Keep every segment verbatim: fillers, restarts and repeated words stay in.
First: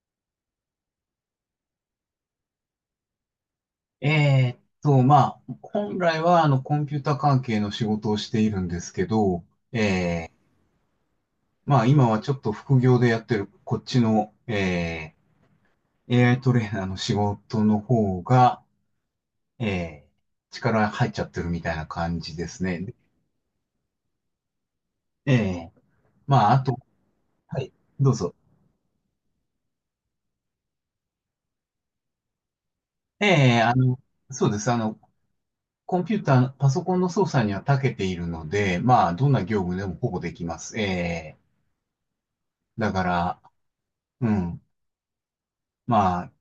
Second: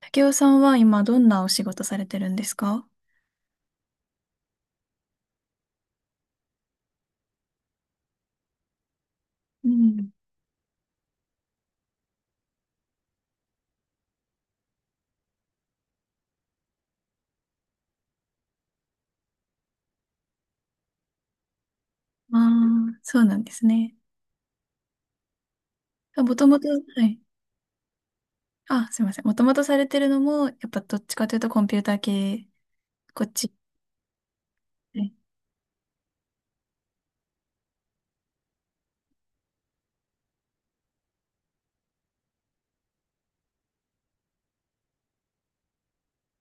竹雄さんは今どんなお仕事されてるんですか？えーっと、まあ、本来はあのコンピュータ関係の仕事をしているんですけど、うん。えー、まあ今はちょっと副業でやってるこっちの、えー、エーアイ トレーナーの仕事の方が、えー、力入っちゃってるみたいな感あじですね。あ、そうなんですね。えー、もとまあもあと、はと、い。はい、どうぞ。あ、すいません。もともとされてるのも、やっぱどっちかというとコンピューター系、こえっち。えあの、そうです。あの、はい。コンピューター、パソコンの操作には長けているので、まあどんな業務でもほぼできます。ええだから、うん、まあ、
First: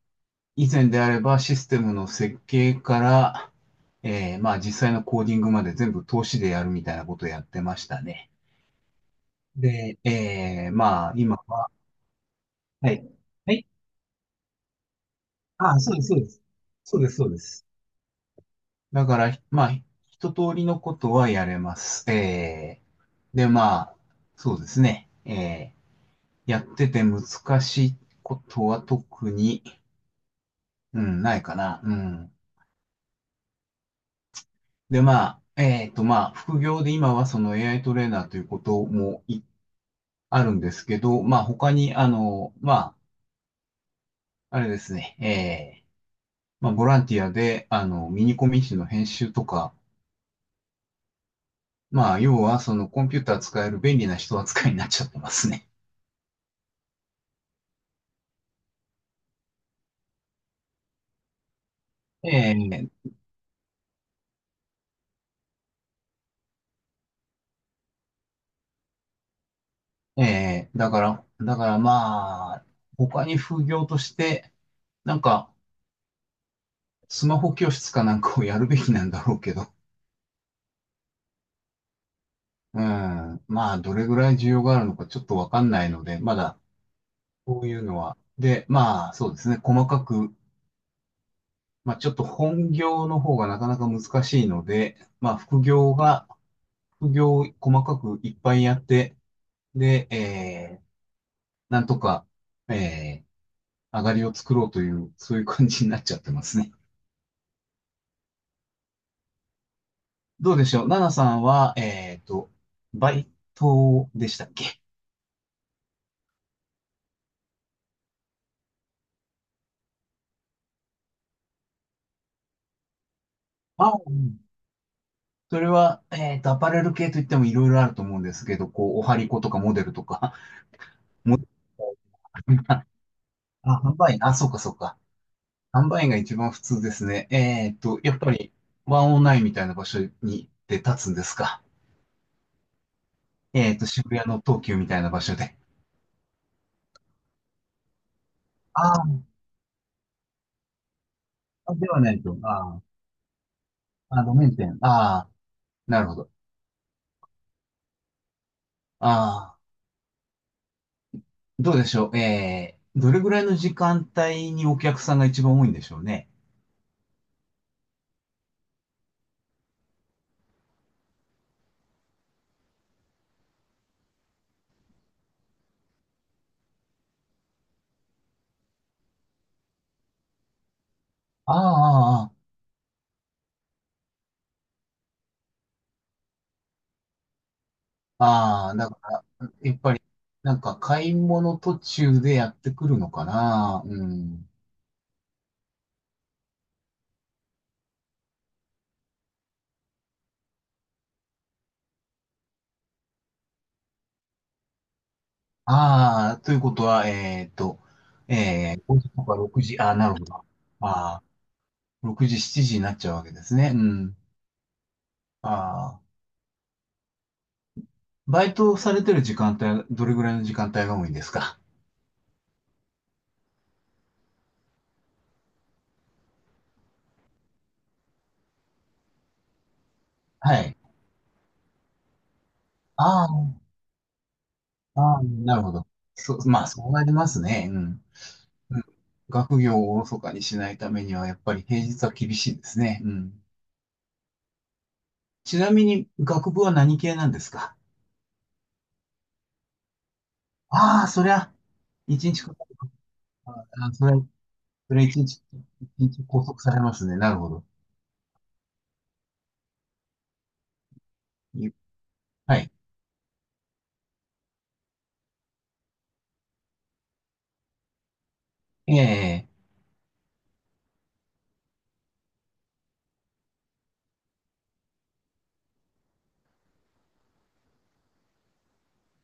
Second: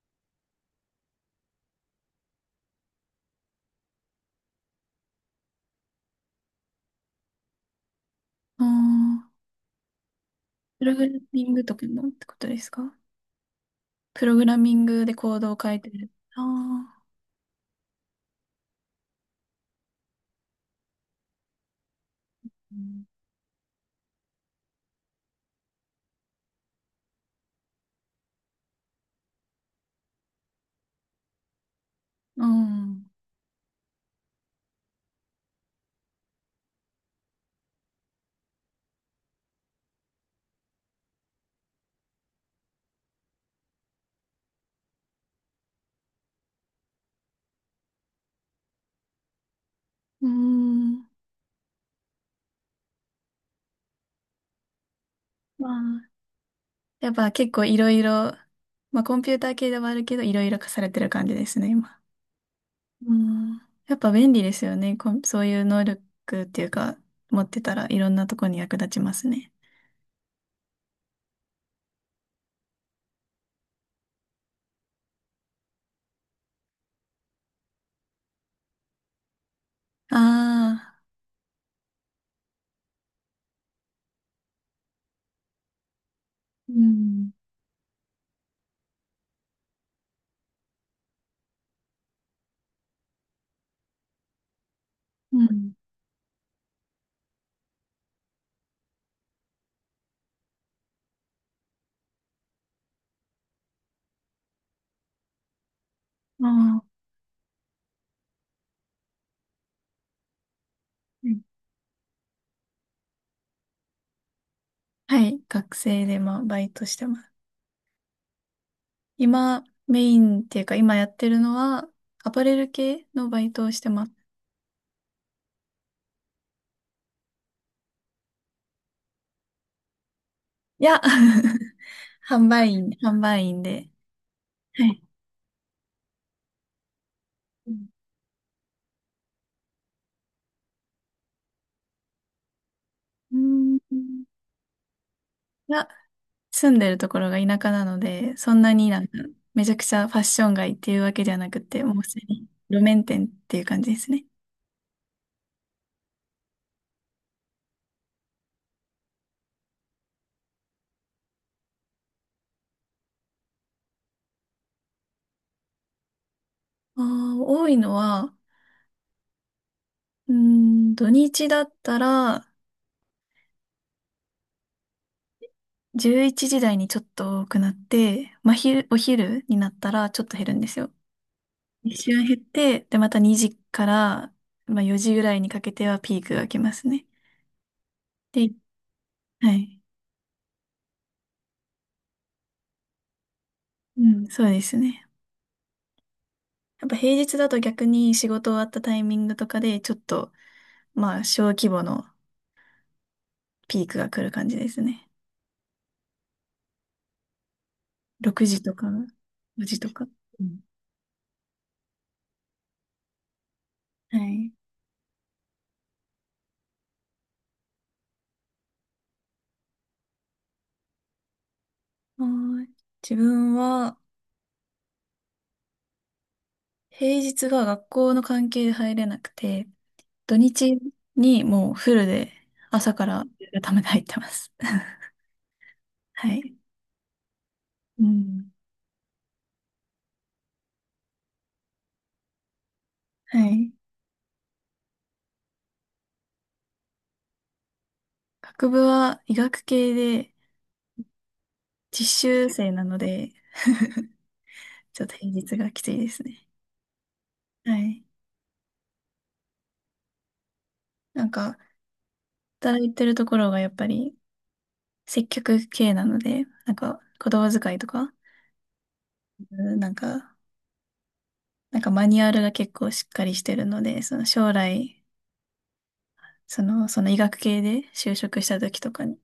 以前であればシステムの設計から、えーまあ実際のコーディングまで全部投資でやるみたいなことをやってましたね。ああ、で、えープログまあラ今ミングは、とかのってことですはか？い。はい。プログラミングでコードをあ書あ、いてそうです、る。そうであす。そあ、うです、そうです。だから、まあ一通りのことはやれます。うえーん、で、まあ、そうですね。えーやってて難しいことは特に、うん、ないかな。うん。うん。で、まあ、えっと、まあ、副業で今はその エーアイ トレーナーということもいあるんですけど、まあ、他に、あの、まあ、あれですね、えー、まあ、ボランティアで、あの、ミニコミ誌の編集とか、ん。まあ、要は、そのコンピューター使える便利な人扱いになっちゃってますね。まあ、やっぱ結構いろいろ、まあコンピューター系ではあるけど、いろいろ課されてる感じですね、今。えー、うん、やっぱ便利ですよね。こんそういう能力っていうか、持ってたらいろんなとこに役立ちますね。えー、だから、だからまあ、他に副業として、なんか、スマホ教室かなんかをやるべきなんだろうけど、ああ、うん、まあ、どれぐらい需要があるのかちょっとわかんないので、まだ、うん、こういうのは。で、まあ、そうですね。細かく、まあ、ちょっと本業の方がなかなか難しいので、まうあ、副ん。業が、副業を細かくいっぱいやって、で、えー、なんとか、えー、上がりを作ろうという、そういう感じになっちゃってますね。ああ、どうでしょう、ナナうさん。んは、えっと、バイトでしたっけ？はい、学生でまあバイトしてます。今、メインっていうか、今やってるのは、アパレル系のバイトをしてあ、ます。うん、それは、えっと、アパレル系といってもいろいろあると思うんですけど、こう、おはりことかモデルとか、いや、モデ 販売ル、員、販売員あ、で。販売員、あ、そうかそうはか。い。販売員が一番普通ですね。えうーっん。と、やっぱりワンオワンインみたいな場所にで立つんですか？うえーっん。と、渋谷の東急みたいな場所で。いや、住んでるところが田舎なので、そんなあになんかー、めちゃくちゃファッション街っていうわけじゃなくあ、て、ではもうなすいでと。にあー、路面店っていう感じですあ、ね。路面店。ああ、なるほど。ああ、どうでしょう。えー、どれぐらいの時間帯にお客さんが一番多いんでしょうね。ああ、多いのは、うーん、土日だったらじゅういちじ台にちょっと多くなって、まあ、昼、お昼になったらちょっと減るんですよ。あ一あ、瞬あ減って、で、またにじから、まあ、よじぐらいにかけてはピークが来ますね。あ、で、ああだから、はやっい。ぱり、なんか買い物途中でやってくるのかな。ううん、そん。うですね。やっぱ平日だと逆に仕事終わったタイミングとかでちょっと、まあ、小規模のピークが来る感じですね。ああ、ということは、えーっと、ろくじとえー、か、ごじとか6 ごじ時、とああ、か。なるほど。うあん。あ、ろくじ、しちじになっちゃうわけですね。うん。はい。ああ、バイトされてる時間帯、どれぐらいの時間帯が多いんですか？はーい。自分は、平日が学校の関係で入れなくて、土はい。日にもうフルで朝からあやあ、るために入ってます。ああ、なるほど。はそう、い。まあ、そうなりますね。ううん。ん。うん、学業をおろそかにしないためには、やっぱり平日は厳しいですね。うはん。い。ちなみに、学部は何系なんですか？学部は医学系でああ、そりゃ、実一日習かか生る。なので、ああ、それは、そちょれっと一平日、日がきつ一いです日拘ね。束されますね。なるほど。はい。なんか、い、はい。働いてるところがやっぱり接客系なので、なんか言葉遣いとか、ええうん、なんか、なんかマニュアルが結構しっかりしてるので、その将来、その、その医学系で就職した時とかに、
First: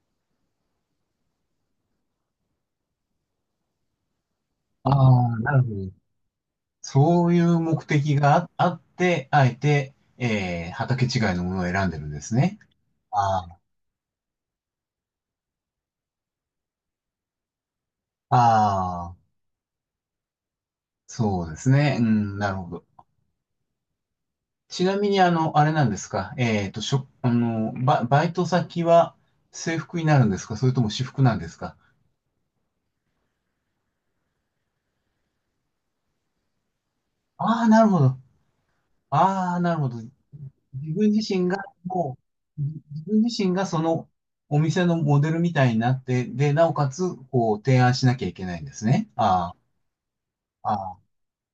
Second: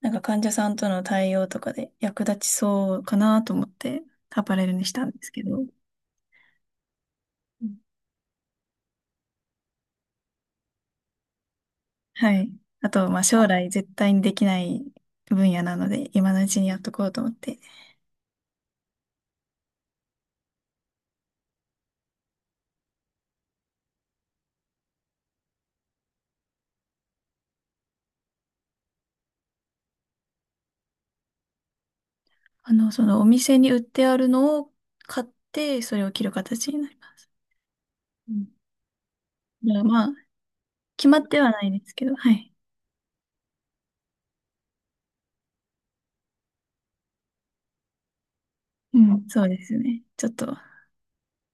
なんか患者さんとの対応とかで役立ちそうかなと思って、アパレルにあしたんですあけー、なるど、ほど。そういううん、目的があ、あって、あえて、ええ畑違いのものを選んでるんではすい。ね。あと、まああ将あ、来絶対にできない分野なので、今のうちにやっとこうと思って、ああ、そうですね。うん、なるほど。ちなみに、あの、あれなんですか。えっと、しょ、あの、バ、バイト先は制服になるんですか、それとも私服なんですか？あの、そのお店に売ってあるのを買って、それを着る形になります。ああー、なるほど。うん、ああ、だなかるらほど。まあ、自決分まっ自て身はなが、いですけど、もはい。う、自自分自身がそのお店のモデルみたいになって、で、なおかつ、こう、提案しなきゃいけないんですうね。ん、そうあですね。ちょっと、まあ、ああ。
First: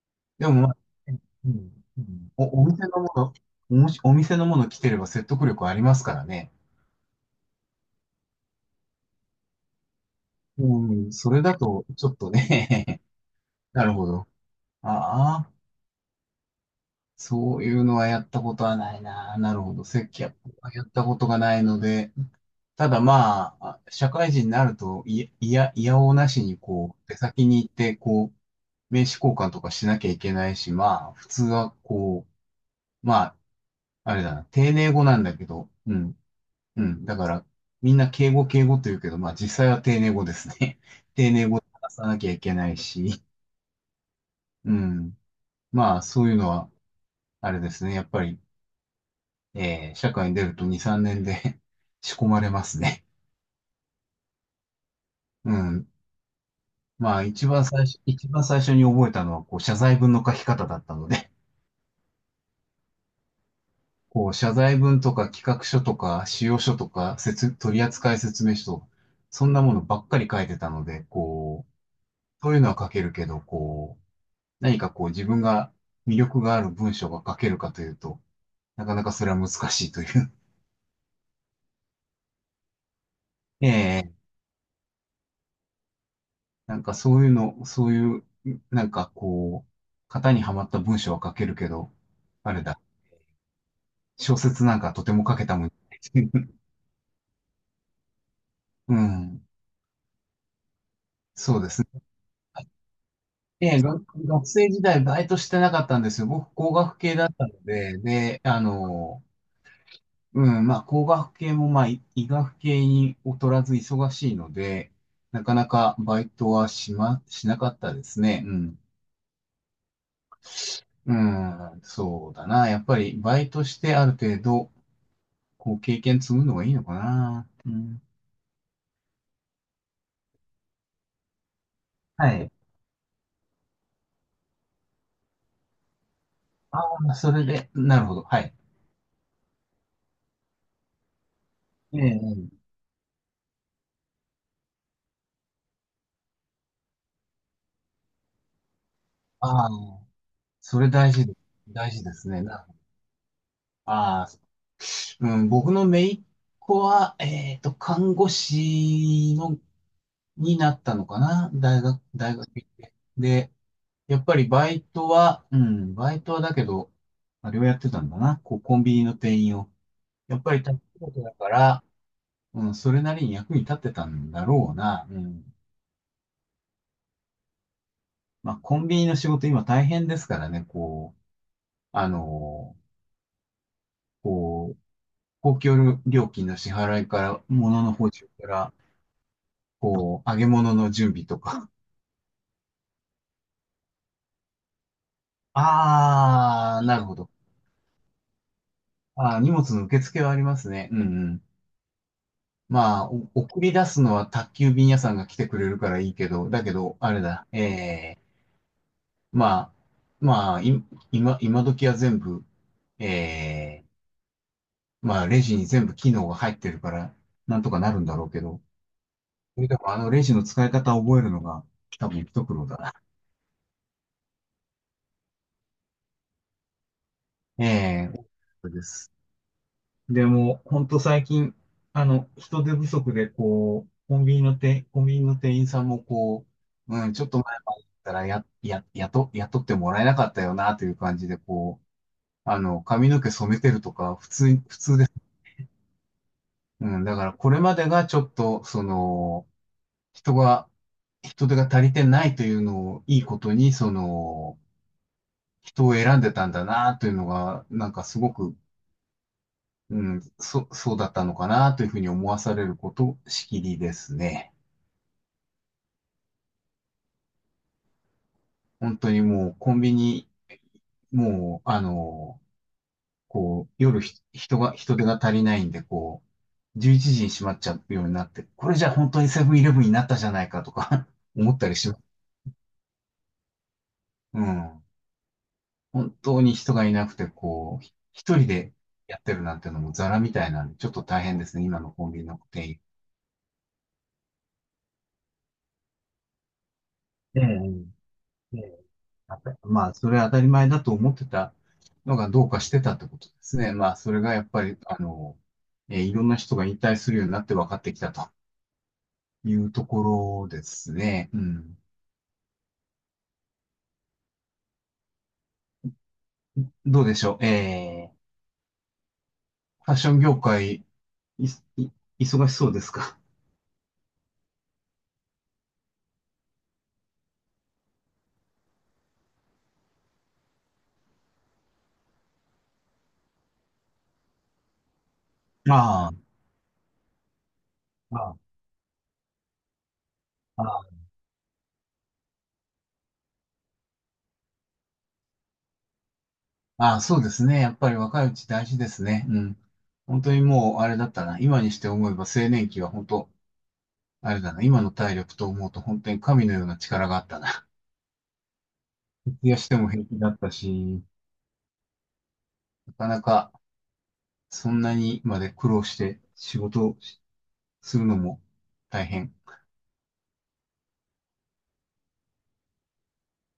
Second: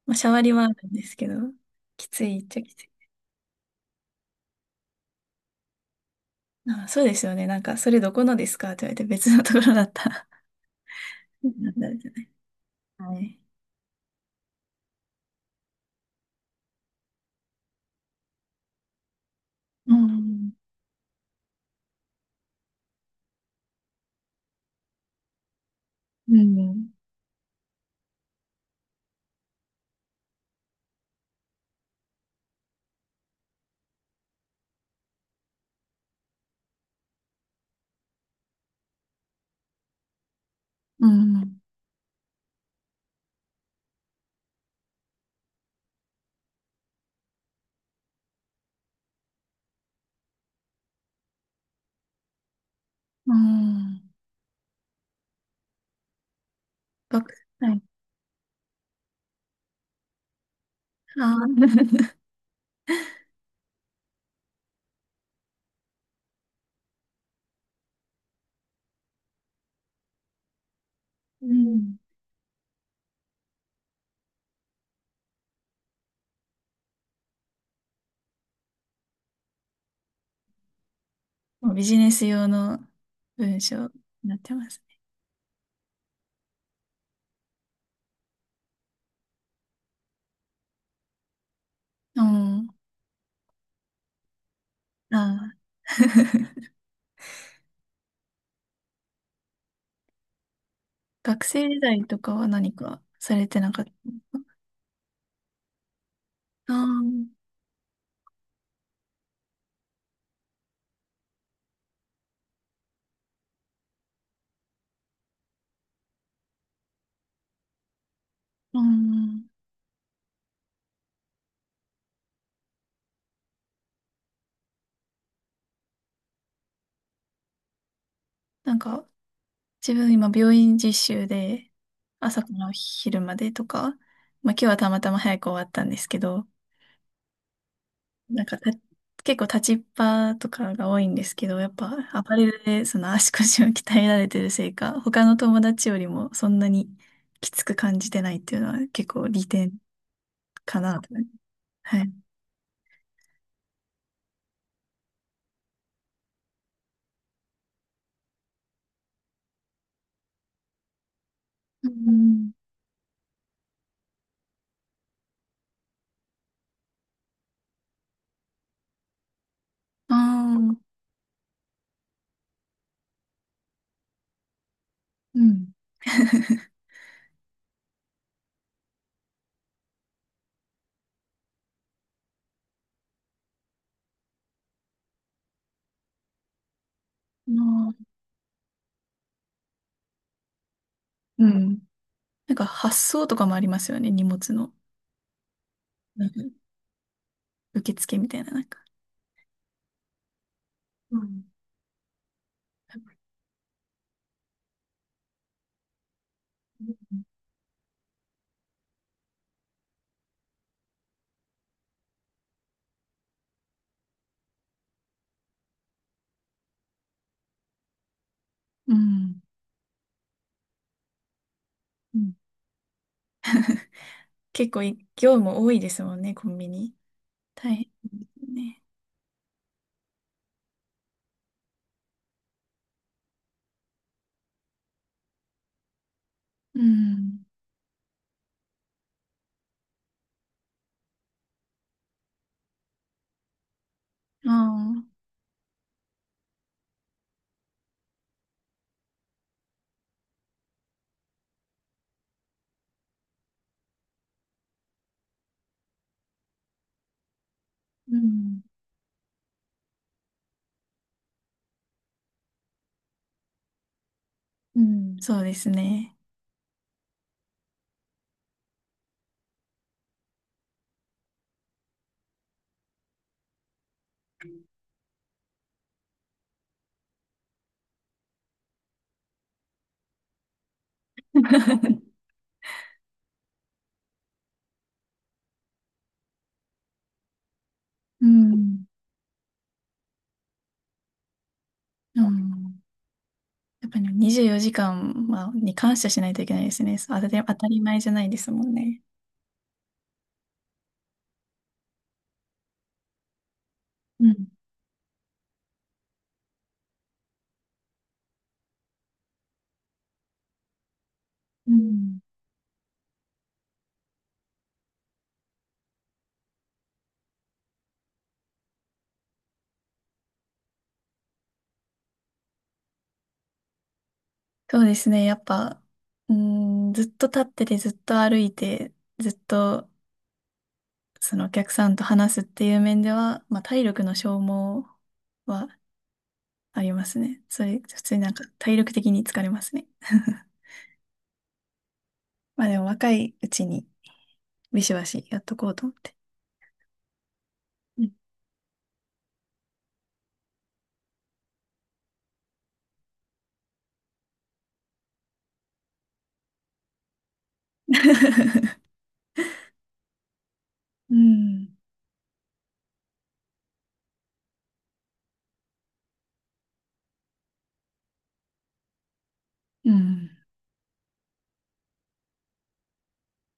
あ、シャワでリも、はあまあ、るんですけど、うん、うきつんいっちゃお、おきつ店い。のもの、おもし、お店のもの来てれば説得力ありますからね。あ、そうですよね。なんか、それどこのですかって言われて別のところだったら、うん、それ だなんと、だろうちじょゃっない。とね、はい。なるほど。ああ。そういうのはやったことはないな。なるほど。う接客ん。はやったことがないので、ただまあ、社会人になると、いいや、いやおうなうしにん。こう、出先に行って、こう、名刺交換とかしなきゃいけないし、まあ、普通はこう、まあ、あれだな、丁寧語なんだけど、うん、うん。だから、みんな敬語敬語と言うけど、まあ実際は丁寧語ですね。う 丁寧ん。語で話さなきゃいけないし、うん。まあ、そういうのは、あれですね。やっぱり、えー社会に出るとに、さんねんで 仕込まれますね。うん。うん。まあ、学一番はい。最初、一番最初に覚えたのは、こう、謝罪文の書き方だったのあで、ー、 こう、謝罪文とか企画書とか、仕様書とか、説、取扱説明書とか、そんなものばっかり書いてたので、うこう、ん。そういうのは書けるけど、こう、何かこう、自分が魅力がある文章が書けるかというと、なかなかそれは難しいという。もうビジネス用の文 章にえなってますね。なんかそういうの、そういう、なんかこう、型にはまった文章は書けるけど、うあれん。だ、小説なんかとてあも書けたー、 もん。うん、学そう生で時すね。代とかは何かされてえなかえ、った。が学生時代バイトしてなかったんですよ。僕、あ工あ学系ー、だったので、で、あの、うん、まあ、工学系も、まあ、い医学系に劣らず忙しいので、なかなかバイトはしま、しなかったですね。うん。うん。うん、そうだな。やっぱりバイトしてある程度、こう経験積むのがいいのかな。うん。なんか、自分今病院実習では朝かい。ら昼までとか、まあ今日はたまたま早く終わったんですけど、ああ、それで、なるほど。はなんい。かた結構立ちっぱとかが多いんですけど、やっぱええ、アパレええ、ルでその足腰を鍛えられてるせいか、他の友達よりもそんなにきつく感じてないっていうのは結構利ああ、点そかれなと。大事で、大は事い。ですね。なるほど。ああ、うん、僕の姪っ子は、えっと、看護師の、になったのかな。大う学、大学ん。行って。で、やっぱりバイトは、うん、バイトはだけど、まあれをやってたんだな。こう、コンビニの店員を。あやっぱり、たこあ、とだから、うん、それなりに役に立ってたんだろうな。ううん。ん。まあ、コンビニの仕事今大変ですからね、こう、あの、こう、公共料金の支払いから、あ物のー、補充から、こう、揚げ物の準備とうか。ん。なんか発送とかもありますよね、荷物の。なんかあー、なるほど。受付みたいな、なんか。ああ、荷物の受付はありますね。うん、うん。まあ、お送り出すのは宅急便屋さんが来てくれるからいいけど、だけど、あれだ、ええまあ、まあ、い、今、今時は全部、ええまあ、レジに全部機能が入ってるから、なんとかなるんだろうけど、うん。それでもあのレジの使い方を覚えるのが多う分ん、一苦労だな。結構い業務多いですもんね、コンビニ。え大変え、ですそうね。です。でも、本当最近、あの、人手不足で、こう、コンビニの店、コンビニの店員さんもこうう、うん、ちょっとん。前までだったら、や、や、雇、雇ってもらえなかったよな、という感じで、こう、あの、髪の毛染めてるとか、普あ通に、普通です。あ、うん、だからこれまでがちょっと、その、人が、人手が足りてないというのをいいことに、その、人を選んでたんだなというのが、なんかうすごく、ん。うん、そ、そうだったのかなというふうに思わされること、しきりですね。うん。そうですね。本当にもうコンビニ、もう、あの、こう、夜ひ人が、人手が足りないんで、こう、じゅういちじに閉まっちゃうようになって、これじゃ本当にセブンイレブンになったじゃないかとか 思ったりします。うん。本当に人がいなくて、こう、ひう一人でん。やってるなんてのもザラみたいなんで、ちょっと大変ですね、今のコンうビニの店ん。員。やっぱりにじゅうよじかんはに感謝しないといけないですね。そう当たえり、当たり前じえ、ゃないですえもんえ、ね。やっぱりまあ、それは当たり前だと思ってたのがどうかしてたってことですね。まあ、それうがやっん。ぱり、あの、えーいろんな人が引退するようになって分かってきたというところですね。ううん。ん。どうでしょう。えー、ファッション業界、い、い、忙しそうですか？ そうですね。やっぱ、うん、ずっと立ってて、ずっと歩いて、ずっとそのお客さんと話すっていう面では、まあ、体力の消耗 はあありますね。それ、普通あ、になあんあ、か体力的に疲れますね。ああ、まあでも若いうちにビシバシやっとこうと思って。ああ、そうですね。やっぱりうん。若いうち大事ですね。うん。本当にもう、あれだったな。今にして思えば青年期は本当、あれだな。今の体力と思うと本当に神のような力があったな。徹夜しても平気だったし、うん。なかなかそんなにまで苦労して仕事をするのも大変。うん。